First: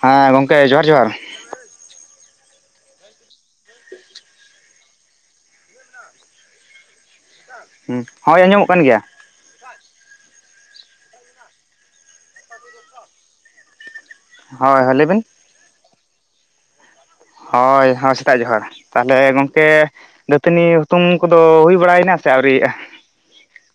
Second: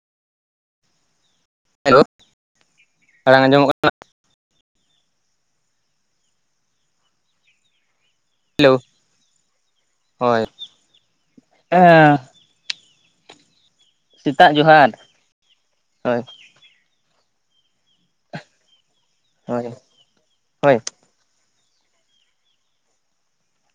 ᱦᱟᱸ ᱜᱚᱝᱠᱮ ᱡᱚᱦᱟᱨ ᱡᱚᱦᱟᱨ, ᱦᱮᱞᱳ ᱟᱲᱟᱝ ᱟᱸᱡᱚᱢᱚᱜ ᱠᱟᱱᱟ? ᱦᱩᱸ ᱦᱳᱭ ᱟᱸᱡᱚᱢᱚᱜ ᱦᱮᱞᱳ ᱠᱟᱱ ᱜᱮᱭᱟ ᱦᱳᱭ [unintelligible] ᱥᱤᱛᱟᱜ ᱦᱳᱭ ᱡᱚᱦᱟᱨ᱾ ᱦᱳᱭ ᱞᱟᱹᱭ ᱵᱤᱱ ᱦᱳᱭ ᱦᱳᱭ ᱦᱚᱸ ᱥᱤᱛᱟᱜ ᱡᱚᱦᱟᱨ ᱛᱟᱦᱚᱞᱮ ᱦᱳᱭ ᱜᱚᱝᱠᱮ ᱫᱟᱹᱛᱟᱹᱱᱤ ᱦᱳᱭ ᱦᱩᱛᱩᱢ ᱠᱚᱫᱚ ᱦᱩᱭ ᱵᱟᱲᱟᱭᱮᱱᱟ ᱥᱮ ᱟᱣᱨᱤᱜᱼᱟ?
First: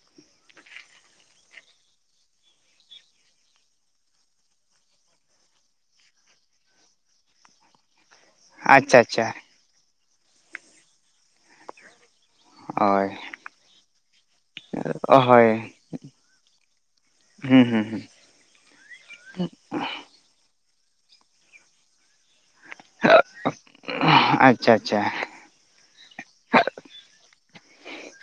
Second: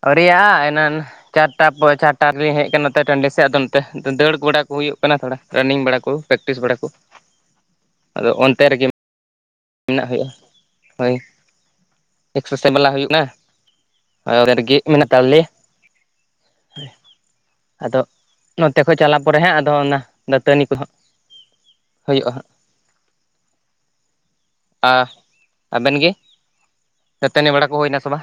ᱟᱣᱨᱤᱜᱼᱟ ᱮᱱᱟᱱ, ᱪᱟᱨᱴᱟ ᱯᱚᱭ ᱪᱟᱨᱴᱟ ᱨᱤᱞᱤᱧ ᱦᱮᱡ ᱠᱟᱱᱟ ᱱᱚᱛᱮ ᱴᱟᱺᱰᱤ ᱥᱮᱜ ᱟᱫᱚ ᱱᱚᱛᱮ ᱟᱫᱚ ᱫᱟᱹᱲ ᱵᱟᱲᱟ ᱠᱚ ᱦᱩᱭᱩᱜ ᱠᱟᱱᱟ ᱛᱷᱚᱲᱟ ᱨᱟᱱᱤᱝ ᱵᱟᱲᱟ ᱠᱚ, ᱯᱮᱠᱴᱤᱥ ᱵᱟᱲᱟᱠᱚ, ᱟᱪᱪᱷᱟ ᱟᱪᱪᱷᱟ ᱾ ᱢᱮᱱᱟᱜ ᱦᱩᱭᱩᱜᱼᱟ ᱾ ᱦᱳᱭ ᱮᱠᱥᱮᱥᱮ ᱵᱟᱞᱟ ᱦᱳᱭ ᱦᱩᱭᱩᱜ ᱱᱟ, ᱟᱣᱨᱤ ᱜᱮᱜ ᱢᱮᱱᱟᱜ ᱛᱟᱞᱮ ᱦᱳᱭ ᱦᱩᱸ ᱦᱩᱸ ᱟᱫᱚ, ᱦᱩᱸ ᱱᱚᱛᱮ ᱠᱷᱚᱡ ᱪᱟᱞᱟᱜ ᱯᱚᱨᱮ ᱦᱟᱸᱜ ᱟᱫᱚ ᱱᱟᱜ ᱫᱟᱹᱛᱟᱹᱱᱤ ᱠᱚᱦᱚ ᱦᱩᱭᱩᱜᱼᱟ ᱦᱟᱸᱜ, [unintelligible] ᱟᱹ ᱟᱵᱮᱱ ᱜᱮ ᱫᱟᱹᱛᱟᱹᱱᱤ ᱵᱟᱲᱟ ᱠᱚ ᱦᱩᱭᱱᱟ ᱥᱮ ᱵᱟ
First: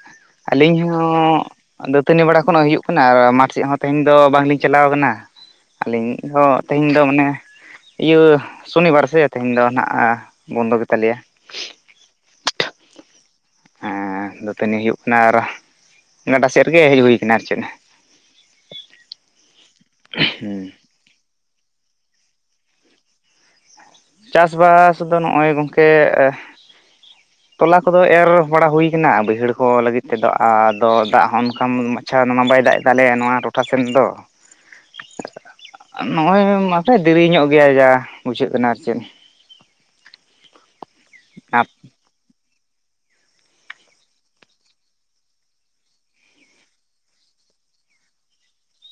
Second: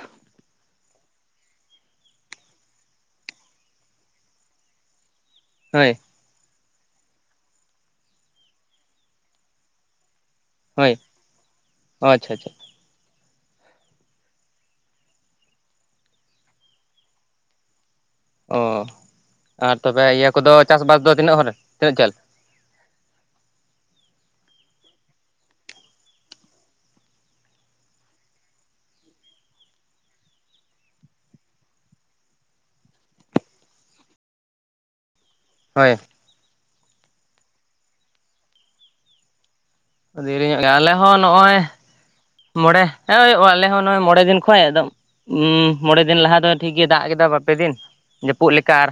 ᱟᱹᱞᱤᱧ ᱦᱚᱸ ᱫᱟᱹᱛᱟᱹᱱᱤ ᱵᱟᱲᱟ ᱮᱠᱷᱚᱱ ᱦᱚᱸ ᱦᱩᱭᱩᱜ ᱠᱟᱱᱟ ᱟᱨ ᱢᱟᱴᱷ ᱥᱮᱜ ᱦᱚᱸ ᱛᱮᱦᱮᱧ ᱫᱚ ᱵᱟᱝᱞᱤᱧ ᱪᱟᱞᱟᱣ ᱠᱟᱱᱟ ᱦᱳᱭ ᱟᱹᱞᱤᱧ ᱦᱚᱸ ᱛᱮᱦᱮᱧ ᱫᱚ ᱢᱟᱱᱮ ᱤᱭᱟᱹ ᱥᱚᱱᱤᱵᱟᱨ ᱥᱮ ᱛᱮᱦᱮᱱ ᱫᱚ ᱱᱟᱜ ᱵᱚᱱᱫᱚ ᱦᱳᱭ ᱜᱮᱛᱟᱞᱮᱭᱟ ᱟᱪᱪᱷᱟ ᱟᱪᱪᱷᱟ ᱦᱮᱸ ᱫᱟᱹᱛᱟᱹᱱᱤ ᱦᱩᱭᱩᱜ ᱠᱟᱱᱟ ᱟᱨᱚ ᱜᱟᱰᱟ ᱥᱮᱜ ᱨᱮᱜᱮ ᱦᱮᱡ ᱦᱩᱭ ᱠᱟᱱᱟ ᱟᱨ ᱪᱮᱫ ᱚ ᱟᱨ ᱛᱚᱵᱮ ᱤᱭᱟᱹ ᱠᱚᱫᱚ ᱦᱩᱸ ᱪᱟᱥᱵᱟᱥ ᱫᱚ ᱛᱤᱱᱟᱹᱜ ᱦᱚᱨ ᱨᱮ ᱛᱤᱱᱟᱹᱜ ᱡᱷᱟᱹᱞ ᱪᱟᱥᱵᱟᱥ ᱫᱚ ᱱᱚᱜᱼᱚᱭ ᱜᱚᱝᱠᱮ ᱛᱚᱞᱟ ᱠᱚᱫᱚ ᱮᱨ ᱵᱟᱲᱟ ᱦᱩᱭ ᱠᱟᱱᱟ ᱵᱟᱹᱭᱦᱟᱹᱲ ᱠᱚ ᱞᱟᱹᱜᱤᱫ ᱛᱮᱫᱚ ᱟᱫᱚ ᱫᱟᱜ ᱦᱚᱸ ᱚᱱᱠᱟ ᱢᱚ [unintelligible] ᱫᱚ ᱢᱟ ᱵᱟᱭ ᱫᱟᱜ ᱮᱫ ᱛᱟᱞᱮᱭᱟ ᱱᱚᱣᱟ ᱴᱚᱴᱷᱟ ᱥᱮᱱ ᱫᱚ ᱦᱳᱭ ᱱᱚᱜᱼᱚᱭ ᱢᱟᱥᱮ ᱫᱮᱨᱤ ᱧᱚᱜ ᱜᱮᱭᱟ ᱡᱟ ᱵᱩᱡᱷᱟᱹᱜ ᱠᱟᱱᱟ ᱟᱨ ᱪᱮᱜ ᱫᱮᱨᱤ ᱧᱚᱜ ᱜᱮ, ᱟᱞᱮ ᱦᱚᱸ ᱱᱚᱜᱼᱚᱭ ᱢᱚᱬᱮ ᱦᱩᱭᱩᱜᱼᱟ ᱟᱞᱮ ᱦᱚᱸ ᱱᱚᱜᱚᱭ ᱢᱚᱬᱮ ᱫᱤᱱ ᱠᱷᱚᱡ ᱮᱠᱫᱚᱢ ᱢᱚᱬᱮ ᱫᱤᱱ ᱞᱟᱦᱟ ᱫᱚ ᱴᱷᱤᱠᱜᱮ ᱫᱟᱜ ᱠᱮᱫᱟ ᱵᱟᱨᱯᱮ ᱫᱤᱱ ᱡᱟᱹᱯᱩᱜ ᱞᱮᱠᱟ ᱟᱨ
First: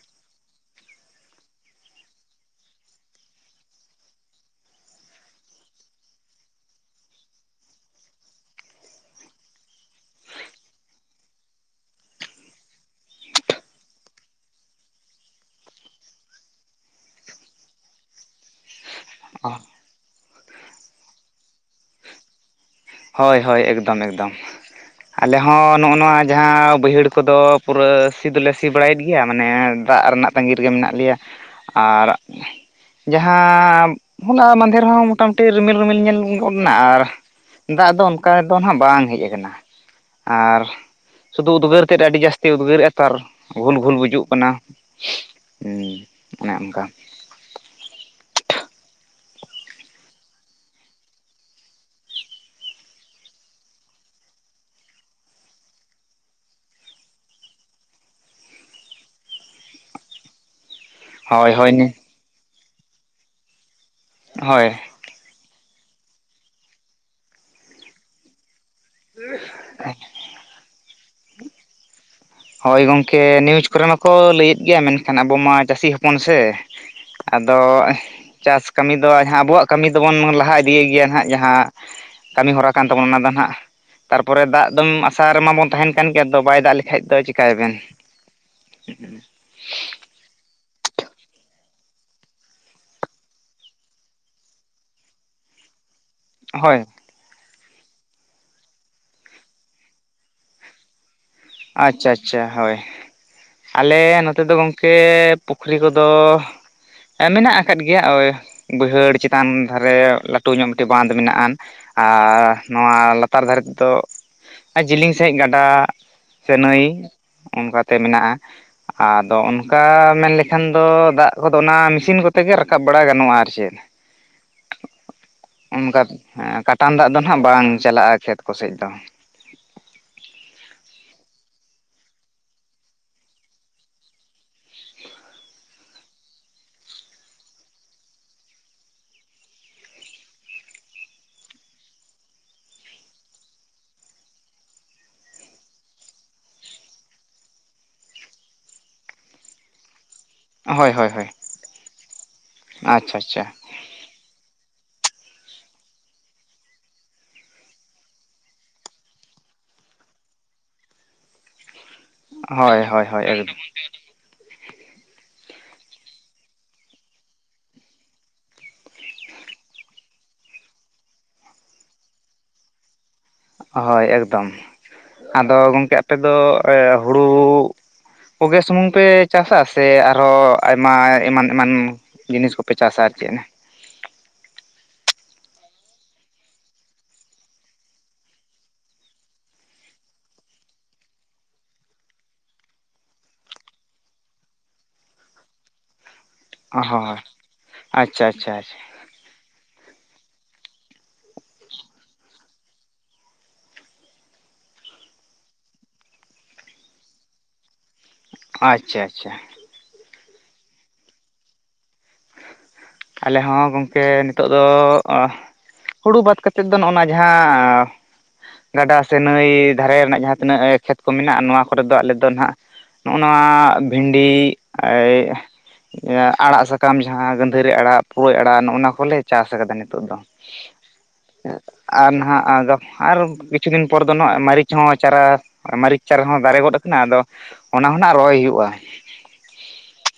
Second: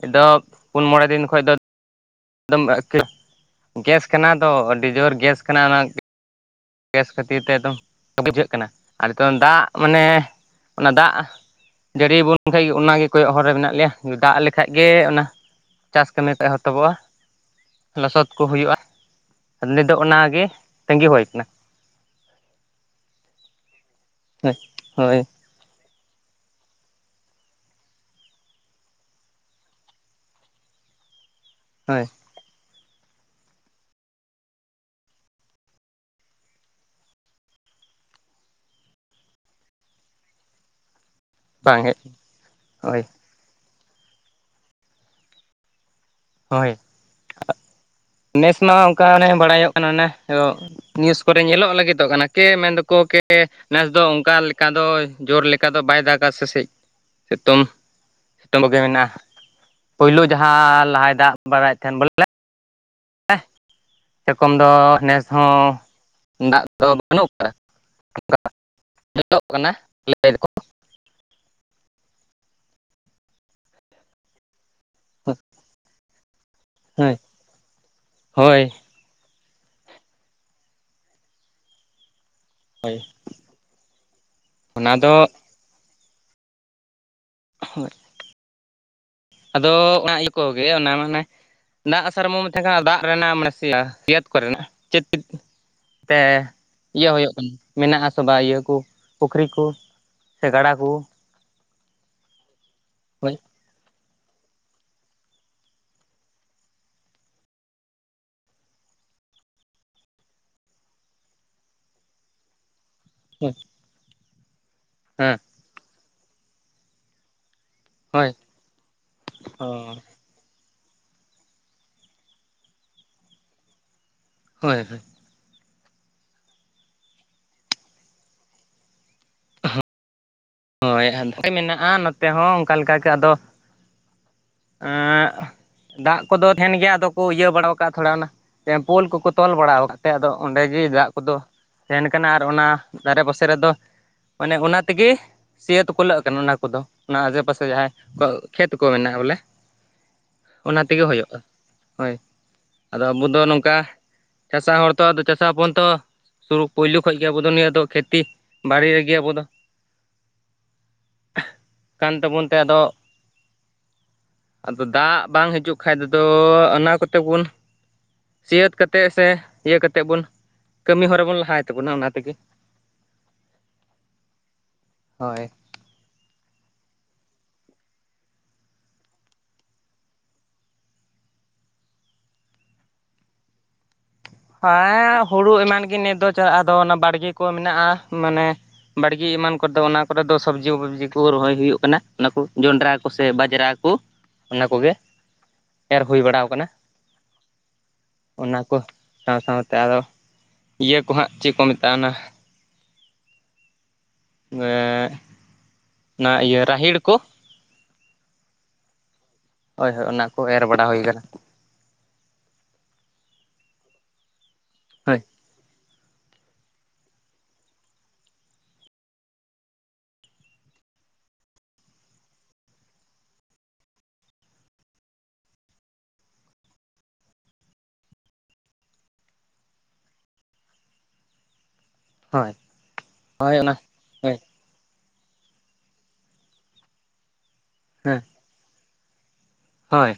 ᱱᱤᱛᱚᱜ ᱯᱩᱱ ᱢᱚᱬᱮ ᱫᱤᱱ ᱠᱷᱚᱡ ᱫᱚ ᱮᱠᱫᱚᱢ [unintelligible] ᱜᱮᱥ ᱠᱟᱱᱟ ᱫᱚ ᱟᱹᱰᱤ ᱡᱳᱨ ᱜᱮᱥ ᱠᱟᱱᱟ ᱚᱱᱟ ᱜᱮ ᱜᱮᱥ ᱠᱷᱟᱹᱛᱤᱨ ᱛᱮ ᱮᱠᱫᱚᱢ [unintelligible] ᱵᱩᱡᱷᱟᱹᱜ ᱠᱟᱱᱟ ᱟᱨ ᱱᱤᱛᱚᱝ ᱫᱟᱜ ᱢᱟᱱᱮ ᱚᱱᱟ ᱫᱟᱜ ᱡᱟᱹᱲᱤ ᱵᱚᱱ ᱠᱷᱟᱡ ᱜᱮ ᱚᱱᱟᱜᱮ ᱠᱚᱭᱚᱜ ᱦᱚᱨ ᱨᱮ ᱢᱮᱱᱟᱜ ᱞᱮᱭᱟ ᱫᱟᱜ ᱞᱮᱠᱷᱟᱡ ᱜᱮ ᱚᱱᱟ ᱪᱟᱥ ᱠᱟᱹᱢᱤ ᱠᱚ ᱮᱦᱚᱛᱚᱵᱚᱜᱼᱟ ᱞᱚᱥᱚᱫ ᱠᱚ ᱦᱩᱭᱩᱜᱼᱟ ᱚ ᱱᱤᱛ ᱫᱚ ᱚᱱᱟᱜᱮ ᱛᱟᱹᱝᱜᱤ ᱦᱳᱭ ᱠᱟᱱᱟ ᱦᱳᱭ ᱦᱳᱭ ᱮᱠᱫᱚᱢ ᱮᱠᱫᱚᱢ ᱦᱳᱭ, ᱦᱳᱭ ᱟᱞᱮ ᱦᱚᱸ ᱱᱚᱜᱼᱚ ᱱᱚᱣᱟ ᱡᱟᱦᱟᱸ ᱵᱟᱹᱭᱦᱟᱹᱲ ᱠᱚᱫᱚ ᱯᱩᱨᱟᱹ ᱥᱤ ᱫᱚᱞᱮ ᱥᱤ ᱵᱟᱲᱟᱭᱮᱫ ᱜᱮᱭᱟ ᱢᱟᱱᱮ ᱫᱟᱜ ᱨᱮᱱᱟᱜ ᱛᱟᱺᱜᱤ ᱨᱮᱜᱮ ᱢᱮᱱᱟᱜ ᱞᱮᱭᱟ ᱦᱳᱭ ᱟᱨ ᱡᱟᱦᱟᱸ ᱦᱚᱞᱟ ᱢᱟᱫᱷᱮᱨ ᱦᱚᱸ ᱢᱚᱴᱟᱢᱩᱴᱤ ᱨᱤᱢᱤᱞ ᱨᱤᱢᱤᱞ ᱧᱮᱞ ᱜᱚᱫᱱᱟ ᱟᱨ ᱫᱟᱜ ᱫᱚ ᱚᱱᱠᱟ ᱫᱚ ᱱᱟᱦᱟᱜ ᱵᱟᱝ ᱦᱮᱡ ᱟᱠᱟᱱᱟ ᱟᱨ ᱥᱩᱫᱷᱩ ᱵᱟᱝ ᱩᱫᱽᱜᱟᱹᱨ ᱦᱮᱡ ᱛᱮᱫ ᱟᱹᱰᱤ ᱡᱟᱹᱥᱛᱤ ᱩᱫᱽᱜᱟᱹᱨ ᱮᱫᱟ ᱦᱳᱭ ᱛᱚ ᱟᱨ ᱜᱷᱩᱞ ᱜᱷᱩᱞ ᱵᱩᱡᱩᱜ ᱠᱟᱱᱟ ᱦᱮᱸ ᱚᱱᱮ ᱦᱳᱭ ᱚᱱᱠᱟ ᱱᱮᱥ ᱢᱟ ᱚᱱᱠᱟ ᱚᱱᱮ ᱵᱟᱲᱟᱭᱚᱜ ᱠᱟᱱᱟ ᱚᱱᱮ ᱱᱤᱭᱩᱥ ᱠᱚᱨᱮ ᱧᱮᱞᱚᱜ ᱞᱟᱹᱜᱤᱛᱚᱜ ᱠᱟᱱᱟ ᱠᱮ ᱢᱮᱱ ᱫᱚᱠᱚ ᱠᱮ ᱱᱮᱥ ᱫᱚ ᱚᱱᱠᱟ ᱞᱮᱠᱟ ᱫᱚ ᱡᱳᱨ ᱞᱮᱠᱟ ᱫᱚ ᱵᱟᱭ ᱫᱟᱜᱟ ᱥᱮ ᱪᱮᱫ ᱥᱮᱛᱚᱝ ᱥᱤᱛᱩᱝᱠᱚᱜᱮ ᱢᱮᱱᱟᱜᱼᱟ᱾ ᱯᱳᱭᱞᱳ ᱡᱟᱦᱟᱸ ᱞᱟᱦᱟᱭ ᱫᱟᱜ ᱦᱳᱭ ᱦᱳᱭ ᱵᱟᱲᱟᱭᱮᱫ ᱛᱟᱦᱮᱱ ᱵᱚᱞᱮ [unintelligible] ᱥᱮᱨᱚᱠᱚᱢ ᱦᱳᱭ ᱫᱚ ᱱᱮᱥ ᱦᱚᱸ ᱫᱟᱜ ᱫᱚ ᱵᱟᱹᱱᱩᱜ ᱟᱠᱟᱫᱟ ᱚᱱᱠᱟ‌ ᱧᱮᱞᱚᱜ ᱠᱟᱱᱟ ᱞᱟᱹᱭᱫᱟᱠᱚ ᱦᱳᱭ ᱜᱚᱝᱠᱮ ᱱᱤᱭᱩᱡᱽ ᱠᱚᱨᱮ ᱢᱟᱠᱚ ᱞᱟᱹᱭᱮᱫ ᱜᱮᱭᱟ ᱢᱮᱱ ᱠᱷᱟᱱ ᱟᱵᱚ ᱢᱟ ᱪᱟᱹᱥᱤ ᱦᱚᱯᱚᱱ ᱥᱮ ᱦᱳᱭ ᱟᱫᱚ ᱦᱳᱭ ᱪᱟᱥ ᱠᱟᱹᱢᱤ ᱫᱚ ᱡᱟᱦᱟᱸ ᱟᱵᱚᱣᱟᱜ ᱠᱟᱹᱢᱤ ᱫᱚᱵᱚᱱ ᱞᱟᱦᱟ ᱤᱫᱤᱭ ᱜᱮᱭᱟ ᱱᱟᱦᱟᱜ ᱡᱟᱦᱟᱸ ᱠᱟᱹᱢᱤ ᱦᱚᱨᱟ ᱠᱟᱱ ᱛᱟᱵᱚᱱᱟ ᱚᱱᱟ ᱫᱚ ᱦᱟᱱᱟᱜ᱾ ᱛᱟᱨᱯᱚᱨᱮ ᱫᱟᱜ ᱫᱚᱢ ᱚᱱᱟ ᱫᱚ ᱟᱥᱟ ᱨᱮᱢᱟᱵᱚᱱ ᱛᱟᱦᱮᱱ ᱠᱟᱱ ᱜᱮᱭᱟ ᱛᱚ ᱵᱟᱭ ᱫᱟᱜ ᱞᱮᱠᱟᱱᱡ ᱫᱚ ᱪᱤᱠᱟᱹ ᱪᱤᱠᱟ. ᱭᱟ ᱵᱮᱱ ᱟᱫᱚ ᱚᱱᱟ ᱤᱭᱟᱹ ᱠᱚᱜᱮ ᱚᱱᱟ ᱢᱟᱱᱮ ᱫᱟᱜ ᱥᱮᱨᱢᱟ ᱛᱟᱦᱮᱸ ᱠᱟᱱᱟ ᱫᱟᱜ ᱨᱮᱱᱟᱜ ᱢᱟᱱᱮ ᱥᱤᱭᱟᱹᱛ ᱠᱚ ᱨᱮᱱᱟᱜ ᱪᱮᱫ ᱛᱮ ᱦᱳᱭ ᱤᱭᱟᱹ ᱦᱩᱭᱩᱜ ᱠᱟᱱᱟ ᱢᱮᱱᱟᱜ ᱟᱥᱮ ᱵᱟᱝ ᱤᱭᱟᱹ ᱠᱚ ᱯᱩᱠᱷᱨᱤ ᱠᱚ ᱥᱮ ᱜᱟᱰᱟ ᱠᱚ ᱟᱪᱪᱷᱟ ᱟᱪᱪᱷᱟ ᱟᱪᱪᱷᱟ ᱦᱳᱭ ᱦᱳᱭ ᱟᱞᱮ ᱱᱚᱛᱮ ᱫᱚ ᱜᱚᱝᱠᱮ ᱯᱩᱠᱷᱨᱤ ᱠᱚᱫᱚ ᱢᱮᱱᱟᱜ ᱟᱠᱟᱫ ᱜᱮᱭᱟ ᱳᱭ ᱵᱟᱹᱭᱦᱟᱹᱲ ᱪᱮᱛᱟᱱ ᱫᱷᱟᱨᱮ ᱞᱟᱹᱴᱩ ᱧᱚᱜ ᱢᱤᱫᱴᱟᱝ ᱵᱟᱸᱱᱫᱷ ᱢᱮᱱᱟᱜᱼᱟ ᱟᱨ ᱱᱚᱣᱟ ᱞᱟᱛᱟᱨ ᱦᱮᱸ ᱫᱷᱟᱨᱮ ᱛᱮᱫᱚ ᱡᱤᱞᱤᱧ ᱥᱟᱹᱦᱤᱡ ᱦᱮᱸ ᱜᱟᱰᱟ ᱥᱮᱸ ᱱᱟᱹᱭ ᱚᱱᱠᱟᱛᱮ ᱦᱳᱭ ᱢᱮᱱᱟᱜᱼᱟ ᱟᱫᱚ ᱚᱱᱠᱟ ᱢᱮᱱᱞᱠᱷᱟᱱ ᱮᱱᱠᱷᱟᱱ ᱫᱚ ᱫᱟᱜ ᱠᱚᱫᱚ ᱚᱱᱟ ᱢᱮᱥᱤᱱ ᱠᱚᱛᱮ ᱜᱮ ᱨᱟᱠᱟᱵ ᱵᱟᱲᱟ ᱜᱟᱱᱚᱜᱼᱟ ᱟᱨ ᱪᱮᱫ᱾ ᱦᱳᱭ ᱦᱳᱭ ᱚᱱᱠᱟ ᱦᱮᱸ ᱠᱟᱴᱟᱝ ᱫᱟᱜ ᱫᱚ ᱱᱟᱜ ᱵᱟᱝ ᱪᱟᱞᱟᱜᱼᱟ ᱠᱷᱮᱛ ᱠᱚ ᱥᱮᱡ ᱫᱚ ᱦᱳᱭ ᱟᱫᱷᱟ ᱢᱮᱱᱟᱜᱼᱟ ᱱᱚᱛᱮ ᱦᱚᱸ ᱚᱱᱠᱟ ᱞᱮᱠᱟ ᱜᱮ ᱟᱫᱚ ᱮᱸ ᱫᱟᱜ ᱠᱚᱫᱚ ᱛᱟᱦᱮᱱ ᱜᱮᱭᱟ ᱟᱫᱚ ᱠᱚ ᱤᱭᱟᱹ ᱵᱟᱲᱟᱟᱣ ᱠᱟᱜᱼᱟ ᱛᱷᱚᱲᱟ ᱚᱱᱟ ᱯᱳᱞ ᱠᱚᱠᱚ ᱛᱚᱞ ᱵᱟᱲᱟ ᱟᱠᱟᱫ ᱠᱟᱛᱮ ᱟᱫᱚ ᱚᱸᱰᱮ ᱜᱮ ᱫᱟᱜ ᱠᱚᱫᱚ᱾ ᱡᱮᱱ ᱠᱟᱱᱟ ᱟᱨ ᱚᱱᱟ ᱫᱷᱟᱨᱮ ᱯᱟᱥᱮ ᱨᱮᱫᱚ ᱢᱟᱱᱮ ᱚᱱᱟ ᱛᱮᱜᱮ ᱥᱤᱭᱟ ᱛᱩᱠᱞᱟᱹᱜ ᱠᱟᱱᱟ ᱚᱱᱟ ᱠᱚᱫᱚ ᱚᱱᱟ ᱟᱥᱮ ᱯᱟᱥᱮ ᱡᱟᱦᱟᱸᱭ ᱠᱷᱮᱛ ᱠᱚ ᱢᱮᱱᱟᱜᱼᱟ ᱵᱚᱞᱮ ᱚᱱᱟ ᱦᱳᱭ ᱛᱮᱜᱮ ᱦᱳᱭ ᱦᱳᱭ ᱦᱩᱭᱩᱜᱼᱟ ᱦᱳᱭ ᱟᱫᱚ ᱟᱪᱪᱷᱟ ᱟᱵᱚ ᱫᱚ ᱟᱪᱪᱷᱟ ᱱᱚᱝᱠᱟ ᱪᱟᱥᱟ ᱦᱚᱲ ᱛᱚ ᱟᱫᱚ ᱪᱟᱥᱟ ᱦᱚᱯᱚᱱ ᱛᱚ ᱥᱩᱨ ᱯᱩᱭᱞᱩ ᱠᱷᱚᱡ ᱜᱮ ᱟᱵᱚ ᱱᱤᱭᱟᱹ ᱫᱚ ᱠᱷᱮᱛᱤ ᱵᱟᱲᱤ ᱨᱮᱜᱮ ᱟᱵᱚ ᱫᱚ ᱠᱟᱱ ᱛᱟᱵᱚᱱ ᱛᱮ ᱦᱳᱭ ᱟᱫᱚ ᱦᱳᱭ ᱦᱳᱭ ᱮᱠᱫᱚᱢ ᱟᱫᱚ ᱫᱟᱜ ᱵᱟᱝ ᱦᱤᱡᱩᱜ ᱠᱷᱟᱱ ᱛᱮᱫᱚ ᱚᱱᱟ ᱠᱚᱛᱮ ᱵᱚᱱ ᱥᱤᱭᱟᱹᱛ ᱥᱮ ᱤᱭᱟᱹᱛᱮᱫ ᱵᱚᱱ ᱠᱟᱹᱢᱤ ᱦᱚᱨᱟ ᱵᱚᱱ ᱞᱟᱦᱟᱭ ᱛᱟᱵᱚᱱᱟ ᱚᱱᱟ ᱛᱮᱜᱮ ᱦᱳᱭ ᱮᱠᱫᱚᱢ ᱦᱳᱭ ᱟᱫᱚ ᱜᱚᱝᱠᱮ ᱟᱯᱮᱫ ᱫᱚ ᱦᱩᱲᱩ ᱯᱚᱜᱮ ᱥᱩᱢᱩᱝ ᱯᱮ ᱪᱟᱥᱟ ᱥᱮ ᱟᱨᱦᱚᱸ ᱟᱭᱢᱟ ᱮᱢᱟᱱ ᱮᱢᱟᱱ? ᱡᱤᱱᱤᱥ ᱠᱚᱯᱮ ᱪᱟᱥᱟ ᱟᱨ ᱪᱮᱫ ᱦᱮᱸ ᱦᱩᱲᱩ ᱮᱢᱟᱱ ᱜᱮ ᱱᱤᱛ ᱫᱚ ᱪᱟᱞᱟᱜ ᱟᱫᱚ ᱚᱱᱟ ᱵᱟᱲᱜᱮ ᱠᱚ ᱢᱮᱱᱟᱜᱼᱟ ᱢᱟᱱᱮ ᱵᱟᱲᱜᱮ ᱮᱢᱟᱱ ᱠᱚᱨᱮ ᱫᱚ ᱚᱱᱟ ᱠᱚᱨᱮ ᱫᱚ ᱥᱚᱵᱡᱤ ᱯᱚᱵᱡᱤ ᱠᱚ ᱨᱚᱦᱚᱭ ᱦᱩᱭᱩᱜ ᱠᱟᱱᱟ ᱚᱱᱟ ᱠᱚ ᱡᱚᱱᱰᱨᱟ ᱠᱚᱥᱮ ᱵᱟᱡᱽᱨᱟ ᱠᱚ ᱚᱱᱟ ᱠᱚᱜᱮ ᱮᱨ ᱦᱩᱭ ᱵᱟᱲᱟᱣ ᱠᱟᱱᱟ ᱚ ᱦᱚᱸ ᱟᱪᱪᱷᱟ ᱟᱪᱪᱷᱟ ᱚᱱᱟ ᱠᱚ ᱟᱪᱪᱷᱟ ᱥᱟᱶ ᱥᱟᱶᱛᱮ ᱟᱨᱫᱚ ᱤᱭᱟᱹ ᱠᱚ ᱦᱟᱸᱜ ᱪᱮᱫ ᱠᱚ ᱢᱮᱛᱟᱜᱼᱟ ᱚᱱᱟ ᱢᱮ ᱚᱱᱟ ᱤᱭᱟᱹ ᱨᱟᱦᱤᱲ ᱠᱚ, ᱟᱪᱪᱷᱟ ᱟᱪᱪᱷᱟ᱾ ᱦᱳᱭ ᱦᱳᱭ, ᱚᱱᱟ ᱠᱚ ᱮᱨ ᱵᱟᱰᱟ ᱦᱳᱭ ᱠᱟᱱᱟ᱾ ᱟᱞᱮ ᱦᱚᱸ ᱜᱚᱝᱠᱮ ᱱᱤᱛᱚᱜ ᱫᱚ ᱦᱳᱭ ᱟᱸᱦ, ᱦᱩᱲᱩ ᱵᱟᱫ ᱠᱟᱛᱮᱫ ᱫᱚ ᱱᱚᱜ ᱱᱚᱣᱟ ᱡᱟᱦᱟᱸ ᱜᱟᱰᱟ ᱥᱮ ᱱᱟᱹᱭ ᱫᱷᱟᱨᱮ ᱨᱮᱱᱟᱜ ᱡᱟᱦᱟᱸ ᱛᱤᱱᱟᱹᱜ ᱠᱷᱮᱛ ᱠᱚ ᱢᱮᱱᱟᱜᱼᱟ, ᱱᱚᱣᱟ ᱠᱚᱨᱮ ᱫᱚ ᱟᱞᱮ ᱫᱚ ᱱᱟᱦᱟᱜ ᱱᱚᱜ ᱱᱚᱣᱟ ᱵᱷᱤᱱᱰᱤ ᱮᱭᱷ, ᱟᱲᱟᱜ ᱥᱟᱠᱟᱢ ᱡᱟᱦᱟᱸ ᱜᱟᱸ ᱫᱷᱟᱹᱨᱤ ᱟᱲᱟᱜ ᱯᱩᱨᱟᱹ ᱟᱲᱟᱜ ᱱᱚᱜᱼᱚ ᱱᱚᱣᱟ ᱠᱚᱞᱮ ᱪᱟᱥ ᱟᱠᱟᱫᱟ ᱱᱤᱛᱳᱜ ᱫᱚ᱾ ᱟᱨ ᱱᱟᱦᱟᱜ ᱦᱳᱭ ᱟᱫᱚ ᱟᱨ ᱦᱳᱭ ᱠᱤᱪᱷᱩ ᱚᱱᱟ ᱫᱤᱱ ᱯᱚᱨ ᱫᱚ ᱱᱟ ᱦᱳᱭ ᱢᱟᱹᱨᱤᱪ ᱦᱚᱸ ᱪᱟᱨᱟ ᱢᱟᱹᱨᱤᱪ ᱪᱟᱨᱟ ᱦᱚᱸ ᱫᱟᱨᱮ ᱜᱚᱫ ᱟᱠᱟᱱᱟ ᱟᱫᱚ ᱚᱱᱟ ᱦᱚᱸᱱᱟᱜ ᱦᱮᱸ ᱨᱚᱦᱚᱭ ᱦᱩᱭᱩᱜᱼᱟ, ᱦᱳᱭ